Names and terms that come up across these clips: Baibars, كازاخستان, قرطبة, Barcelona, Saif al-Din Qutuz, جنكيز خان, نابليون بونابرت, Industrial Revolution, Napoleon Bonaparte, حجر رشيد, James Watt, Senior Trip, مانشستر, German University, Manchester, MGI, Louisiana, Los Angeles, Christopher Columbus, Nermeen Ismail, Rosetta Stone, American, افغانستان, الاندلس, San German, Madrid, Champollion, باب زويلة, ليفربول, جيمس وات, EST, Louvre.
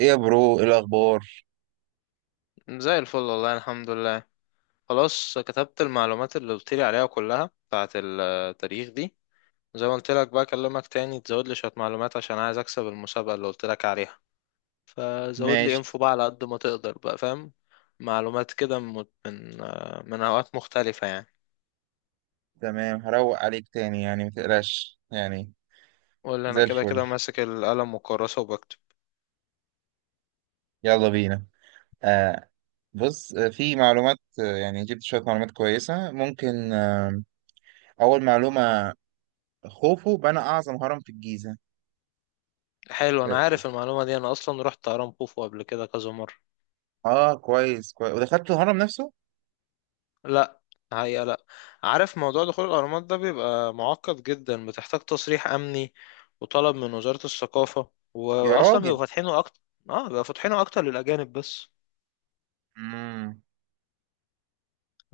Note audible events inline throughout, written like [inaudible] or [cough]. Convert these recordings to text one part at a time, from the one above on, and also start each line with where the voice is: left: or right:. right: ايه يا برو، ايه الاخبار؟
left: زي الفل والله، الحمد لله. خلاص كتبت المعلومات اللي قلت لي عليها كلها بتاعت التاريخ دي. زي ما قلت لك بقى اكلمك تاني تزود لي شوية معلومات عشان عايز اكسب المسابقة اللي قلت لك عليها. فزود لي
right: ماشي.
left: انفو بقى على قد ما تقدر بقى، فاهم؟ معلومات كده من من اوقات مختلفة يعني.
right: تمام، هروق عليك تاني يعني متقلقش يعني.
left: ولا انا
right: زي
left: كده
right: الفل.
left: كده ماسك القلم والكراسة وبكتب.
right: يلا بينا. آه. بص، في معلومات، يعني جبت شوية معلومات كويسة ممكن. آه، اول معلومة: خوفو بنى اعظم هرم في الجيزة.
left: حلو، انا
right: اه.
left: عارف المعلومة دي، انا اصلا رحت هرم خوفو قبل كده كذا مرة.
right: كويس كويس. ودخلت الهرم نفسه؟
left: لا. هي لا عارف موضوع دخول الأهرامات ده بيبقى معقد جدا، بتحتاج تصريح أمني وطلب من وزارة الثقافة،
right: يا
left: وأصلا
right: راجل.
left: بيبقوا فاتحينه أكتر. اه، بيبقوا فاتحينه أكتر للأجانب بس.
right: امم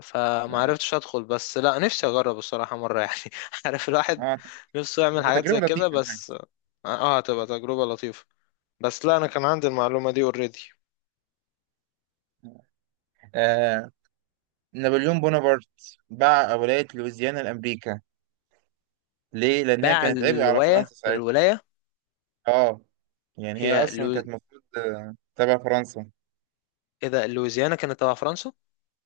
left: فما
right: اه.
left: عرفتش أدخل، بس لا، نفسي أجرب الصراحة مرة يعني. [laughs] عارف الواحد
right: آه،
left: نفسه يعمل
right: تبقى
left: حاجات
right: تجربة
left: زي كده
right: لطيفة انا
left: بس.
right: حاسس.
left: اه، هتبقى تجربة لطيفة. بس لا، أنا كان عندي المعلومة دي اوريدي.
right: آه، نابليون بونابرت باع ولاية لويزيانا لأمريكا. ليه؟ لأن هي
left: باع
right: كانت عبء على
left: الولاية
right: فرنسا ساعتها. اه، يعني هي
left: هي
right: اصلا
left: لو...
right: كانت المفروض، تبع فرنسا.
left: إذا لويزيانا كانت تبع فرنسا.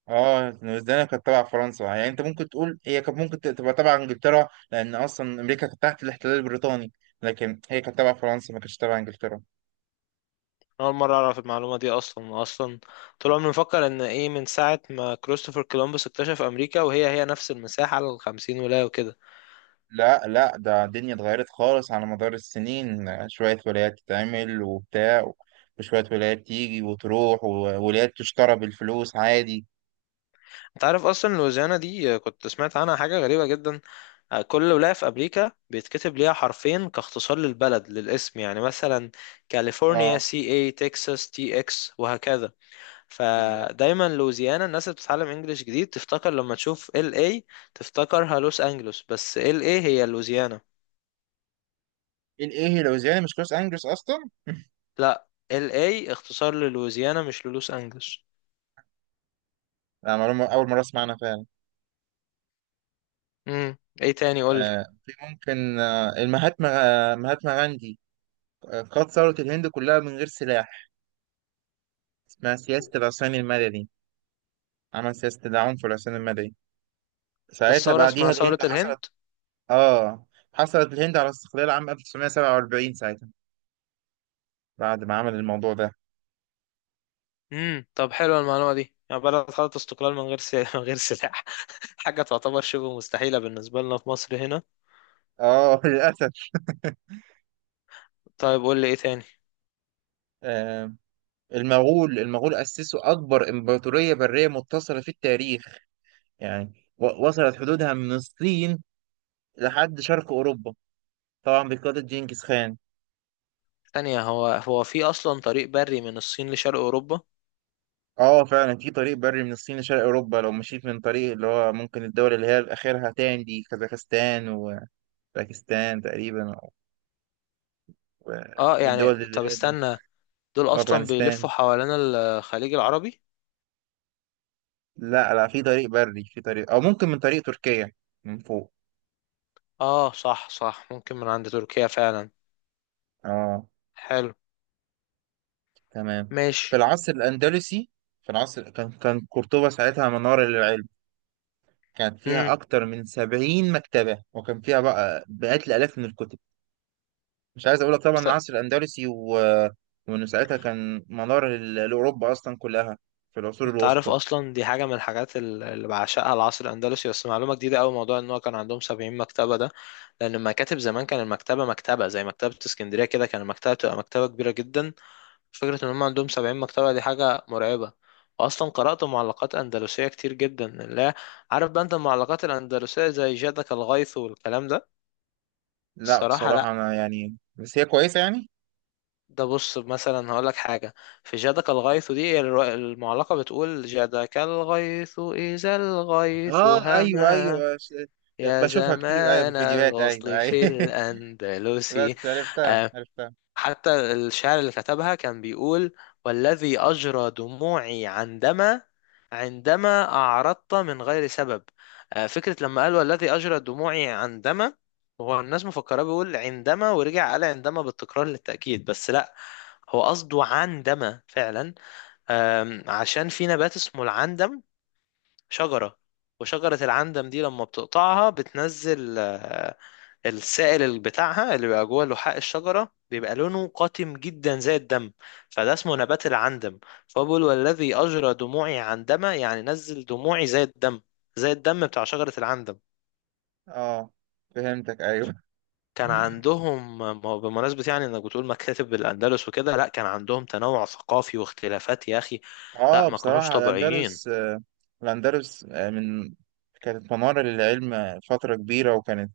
right: اه، نيوزيلندا كانت تبع فرنسا. يعني انت ممكن تقول هي كانت ممكن تبقى تبع انجلترا، لان اصلا امريكا كانت تحت الاحتلال البريطاني. لكن هي كانت تبع فرنسا، ما كانتش تبع انجلترا.
left: أول مرة أعرف المعلومة دي أصلا. طول عمري مفكر إن إيه، من ساعة ما كريستوفر كولومبوس اكتشف أمريكا وهي نفس المساحة على الخمسين ولاية وكده.
right: لا لا، ده الدنيا اتغيرت خالص على مدار السنين. شوية ولايات تتعمل وبتاع، وشوية ولايات تيجي وتروح، وولايات تشترى بالفلوس عادي.
left: أنت عارف أصلا لويزيانا دي، كنت سمعت عنها حاجة غريبة جدا. كل ولاية في أمريكا بيتكتب ليها حرفين كاختصار للبلد، للاسم، يعني مثلا كاليفورنيا
right: اه،
left: سي اي، تكساس تي اكس، وهكذا.
right: بالظبط.
left: فدايما لويزيانا الناس اللي بتتعلم انجليش جديد تفتكر لما تشوف ال اي تفتكرها لوس انجلوس، بس ال اي هي لويزيانا.
right: ايه ايه، لوزيانا مش لوس انجلوس اصلا.
left: لا، ال اي اختصار للويزيانا مش للوس انجلوس.
right: لا، معلومة اول مرة اسمعنا.
left: ايه تاني؟ قول لي.
right: آه، في ممكن آه، المهاتما، مهاتما غاندي، قاد ثورة الهند كلها من غير سلاح. اسمها سياسة العصيان المدني. عمل سياسة العنف والعصيان المدني. ساعتها
left: الثوره
right: بعديها
left: اسمها ثوره
right: الهند حصلت.
left: الهند.
right: اه، حصلت الهند على استقلال عام 1947 ساعتها، بعد ما عمل الموضوع ده.
left: طب حلوه المعلومه دي، يعني بلد خدت استقلال من غير [laughs] من غير سلاح. حاجه تعتبر شبه مستحيله بالنسبه لنا في مصر هنا.
right: اه. [laughs] للأسف.
left: طيب قول لي ايه تاني.
right: آه، المغول. المغول أسسوا أكبر إمبراطورية برية متصلة في التاريخ. يعني وصلت حدودها من الصين لحد شرق أوروبا، طبعا بقيادة جنكيز خان.
left: ثانيه، هو في اصلا طريق بري من الصين لشرق اوروبا؟
right: اه فعلا، في طريق بري من الصين لشرق اوروبا. لو مشيت من طريق، اللي هو ممكن الدول اللي هي اخرها تاني دي كازاخستان وباكستان تقريبا، و-
left: اه،
right: والدول
left: يعني طب
right: اللي هي
left: استنى. دول اصلا
right: وافغانستان.
left: بيلفوا حوالين الخليج العربي.
right: لا لا، في طريق بري، في طريق او ممكن من طريق تركيا من فوق.
left: اه صح، صح، ممكن من عند تركيا فعلا.
right: اه.
left: حلو.
right: تمام. في
left: ماشي.
right: العصر الاندلسي، في العصر كان كان قرطبة ساعتها منارة للعلم. كانت فيها
left: امم.
right: اكتر من سبعين مكتبة، وكان فيها بقى مئات الالاف من الكتب. مش عايز اقول لك طبعا العصر الاندلسي وانه ساعتها كان منار لاوروبا اصلا كلها في العصور
left: انت عارف
right: الوسطى.
left: اصلا دي حاجه من الحاجات اللي بعشقها، العصر الاندلسي، بس معلومه جديده قوي موضوع ان هو كان عندهم 70 مكتبه ده. لان المكاتب زمان، كان المكتبه، مكتبه زي مكتبه اسكندريه كده، كان المكتبه بتبقى مكتبه كبيره جدا. فكره ان هم عندهم 70 مكتبه دي حاجه مرعبه. واصلا قرات معلقات اندلسيه كتير جدا. لا عارف بقى انت المعلقات الاندلسيه زي جادك الغيث والكلام ده؟
right: لا
left: الصراحه
right: بصراحه،
left: لا.
right: انا يعني بس هي كويسه يعني.
left: ده بص مثلا هقول لك حاجة، في جادك الغيث دي المعلقة بتقول: جادك الغيث إذا الغيث
right: اه ايوه
left: هما،
right: ايوه،
left: يا
right: بشوفها كتير، ايوه، في
left: زمان
right: فيديوهات. ايوه
left: الوصل
right: ايوه.
left: في
right: [laughs]
left: الأندلس.
right: بس عرفتها عرفتها.
left: حتى الشعر اللي كتبها كان بيقول: والذي أجرى دموعي عندما، عندما أعرضت من غير سبب. فكرة لما قال والذي أجرى دموعي عندما، هو الناس مفكرة بيقول عندما ورجع قال عندما بالتكرار للتأكيد، بس لا، هو قصده عندما فعلا. عشان في نبات اسمه العندم، شجرة. وشجرة العندم دي لما بتقطعها بتنزل، السائل اللي بتاعها اللي بيبقى جوه لحاء الشجرة، بيبقى لونه قاتم جدا زي الدم. فده اسمه نبات العندم. فهو بيقول والذي أجرى دموعي عندما، يعني نزل دموعي زي الدم، زي الدم بتاع شجرة العندم.
right: اه، فهمتك، ايوه.
left: كان عندهم، ما هو بمناسبة يعني انك بتقول مكاتب الأندلس وكده، لا، كان عندهم تنوع ثقافي واختلافات يا أخي. لا
right: اه،
left: ما كانوش
right: بصراحه
left: طبيعيين.
right: الاندلس، من كانت منار للعلم فتره كبيره، وكانت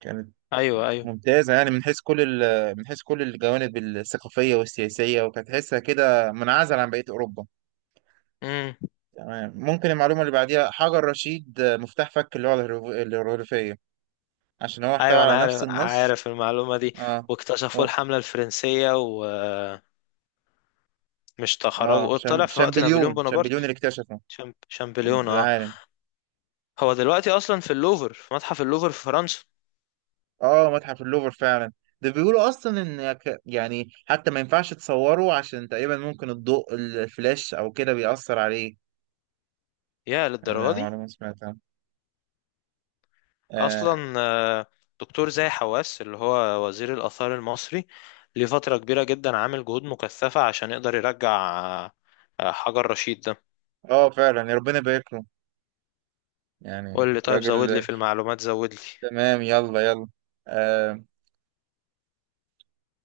right: كانت
left: ايوه، ايوه.
right: ممتازة يعني من حيث كل من حيث كل الجوانب الثقافية والسياسية، وكانت تحسها كده منعزل عن بقية أوروبا.
left: امم.
right: تمام. ممكن المعلومة اللي بعديها حجر رشيد، مفتاح فك اللغة الهيروغليفية، عشان هو احتوى
left: ايوه انا
right: على نفس
left: عارف
right: النص.
left: عارف المعلومة دي.
right: اه.
left: واكتشفوا
right: و...
left: الحملة الفرنسية و مش
right: اه،
left: تخرج، طلع في وقت نابليون
right: شامبليون.
left: بونابرت.
right: شامبليون اللي اكتشفه
left: شامبليون، اه.
right: العالم.
left: هو دلوقتي اصلا في اللوفر، في متحف اللوفر في فرنسا.
right: اه، متحف اللوفر فعلا. ده بيقولوا اصلا ان يعني حتى ما ينفعش تصوره، عشان تقريبا ممكن الضوء الفلاش او كده بيأثر عليه.
left: يا للدرجه
right: انا
left: دي.
right: معلومة سمعتها. آه.
left: اصلا دكتور زاهي حواس اللي هو وزير الاثار المصري، ليه فتره كبيره جدا عامل جهود مكثفه عشان يقدر يرجع، آه، حجر رشيد ده.
right: اه فعلا، يا ربنا يبارك له، يعني
left: قول لي، طيب زود لي
right: راجل.
left: في المعلومات، زود
right: تمام، يلا يلا. آه،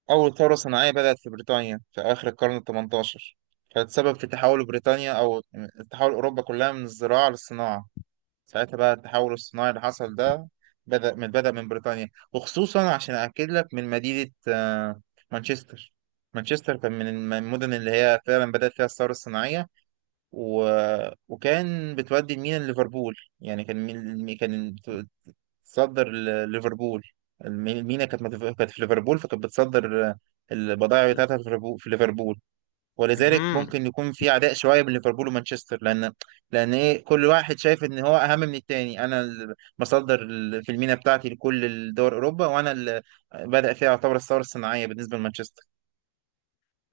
right: أول ثورة صناعية بدأت في بريطانيا في آخر القرن الثمنتاشر. كانت سبب في تحول بريطانيا، أو تحول أوروبا كلها، من الزراعة للصناعة. ساعتها بقى التحول الصناعي اللي حصل ده بدأ من بريطانيا، وخصوصا عشان أكد لك من مدينة، مانشستر. مانشستر كان من المدن اللي هي فعلا بدأت فيها الثورة الصناعية. و... وكان بتودي المينا ليفربول. يعني كان كان صدر ليفربول. مينا كانت كانت في ليفربول، فكانت بتصدر البضائع بتاعتها في ليفربول. ولذلك
left: لي.
right: ممكن يكون في عداء شويه بين ليفربول ومانشستر، لان لان ايه، كل واحد شايف ان هو اهم من التاني. انا بصدر في المينا بتاعتي لكل دول اوروبا، وانا اللي بدأ فيها يعتبر الثوره الصناعيه بالنسبه لمانشستر.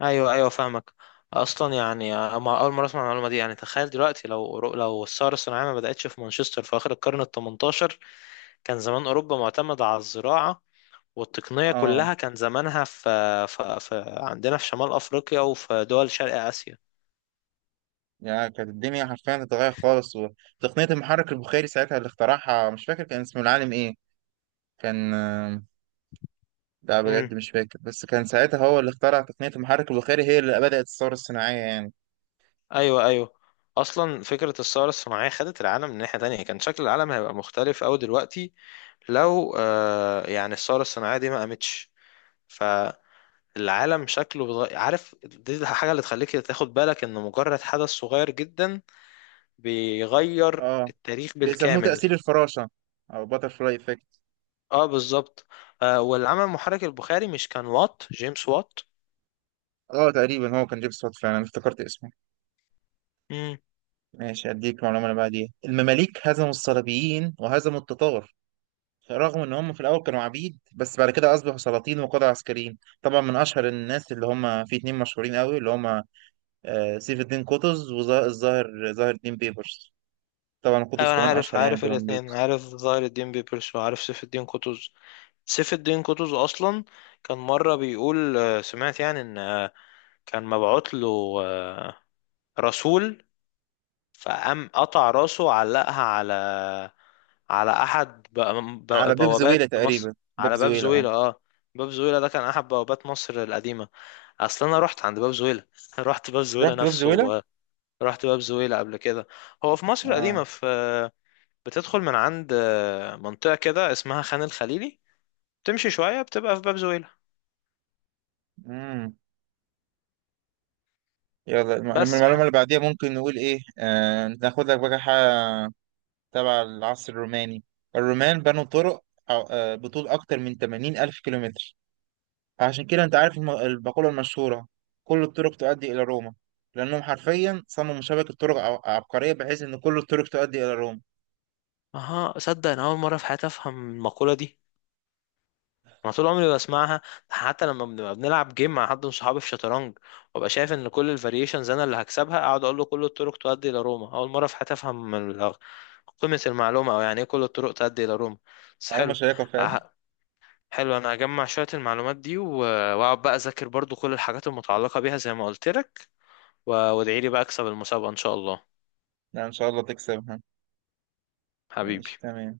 left: ايوه ايوه فاهمك. اصلا يعني أما اول مره اسمع المعلومه دي، يعني تخيل دلوقتي لو لو الثوره الصناعيه ما بداتش في مانشستر في اخر القرن ال 18، كان زمان اوروبا معتمده على الزراعه، والتقنيه
right: اه،
left: كلها كان زمانها في عندنا في شمال افريقيا وفي دول شرق اسيا.
right: يعني كانت الدنيا حرفيا اتغيرت خالص. وتقنيه المحرك البخاري ساعتها اللي اخترعها، مش فاكر كان اسمه العالم ايه. كان، لا
left: امم.
right: بجد مش فاكر، بس كان ساعتها هو اللي اخترع تقنية المحرك البخاري، هي اللي بدأت الثورة الصناعية يعني.
left: ايوه ايوه. اصلا فكره الثوره الصناعيه خدت العالم من ناحيه تانية، كان شكل العالم هيبقى مختلف أوي دلوقتي لو يعني الثوره الصناعيه دي ما قامتش. العالم شكله بتغير، عارف دي الحاجة اللي تخليك تاخد بالك ان مجرد حدث صغير جدا بيغير
right: اه،
left: التاريخ
right: بيسموه
left: بالكامل.
right: تأثير الفراشة، أو باتر فلاي إفكت.
left: اه بالظبط. والعمل المحرك البخاري، مش كان وات، جيمس وات؟
right: اه تقريبا هو كان جيمس وات فعلا، أنا افتكرت اسمه.
left: امم.
right: ماشي، أديك معلومة اللي بعديها: المماليك هزموا الصليبيين وهزموا التتار، رغم إن هم في الأول كانوا عبيد، بس بعد كده أصبحوا سلاطين وقادة عسكريين. طبعا من أشهر الناس اللي هم في اتنين مشهورين قوي اللي هم، سيف الدين قطز، ظاهر الدين بيبرس. طبعا قطز
left: ايوه انا
right: كمان
left: عارف
right: أشهر يعني
left: عارف
right: طبعا.
left: الاثنين، عارف ظاهر الدين بيبرس وعارف سيف الدين قطز. سيف الدين قطز اصلا كان مرة بيقول، سمعت يعني ان كان مبعوت له آه، رسول، فقام قطع راسه وعلقها على، على احد
right: على باب
left: بوابات
right: زويلة
left: مصر.
right: تقريبا، باب
left: على باب
right: زويلة، اه.
left: زويلة، اه. باب زويلة ده كان احد بوابات مصر القديمة. اصل انا رحت عند باب زويلة [laughs] رحت باب زويلة
right: رحت باب
left: نفسه
right: زويلة،
left: رحت باب زويلة قبل كده. هو في مصر القديمة
right: اه.
left: في، بتدخل من عند منطقة كده اسمها خان الخليلي، تمشي شوية بتبقى في باب زويلة.
right: امم. يلا، لما
left: بس
right: المعلومة
left: يعني.
right: اللي بعديها ممكن نقول ايه، آه ناخد لك بقى حاجة تبع العصر الروماني. الرومان بنوا طرق آه، بطول أكتر من 80 ألف كيلومتر. عشان كده أنت عارف المقولة المشهورة: كل الطرق تؤدي إلى روما. لأنهم حرفيا صمموا شبكة طرق عبقرية، بحيث إن كل الطرق تؤدي إلى روما.
left: اها صدق، انا اول مرة في حياتي افهم المقولة دي، انا طول عمري بسمعها. حتى لما بنبقى بنلعب جيم مع حد من صحابي في شطرنج، وابقى شايف ان كل الفاريشنز انا اللي هكسبها، اقعد اقول له كل الطرق تؤدي الى روما. اول مره في حياتي افهم قيمه المعلومه، او يعني ايه كل الطرق تؤدي الى روما. بس
right: معلومة
left: حلو.
right: شيقة فعلا.
left: أه-
right: [laughs]
left: حلو انا هجمع شويه المعلومات دي واقعد بقى اذاكر برضو كل الحاجات المتعلقه بيها زي ما قلت لك، وادعي لي بقى اكسب المسابقه ان شاء الله.
right: لا إن شاء الله تكسبها.
left: حبيبي.
right: ماشي، تمام.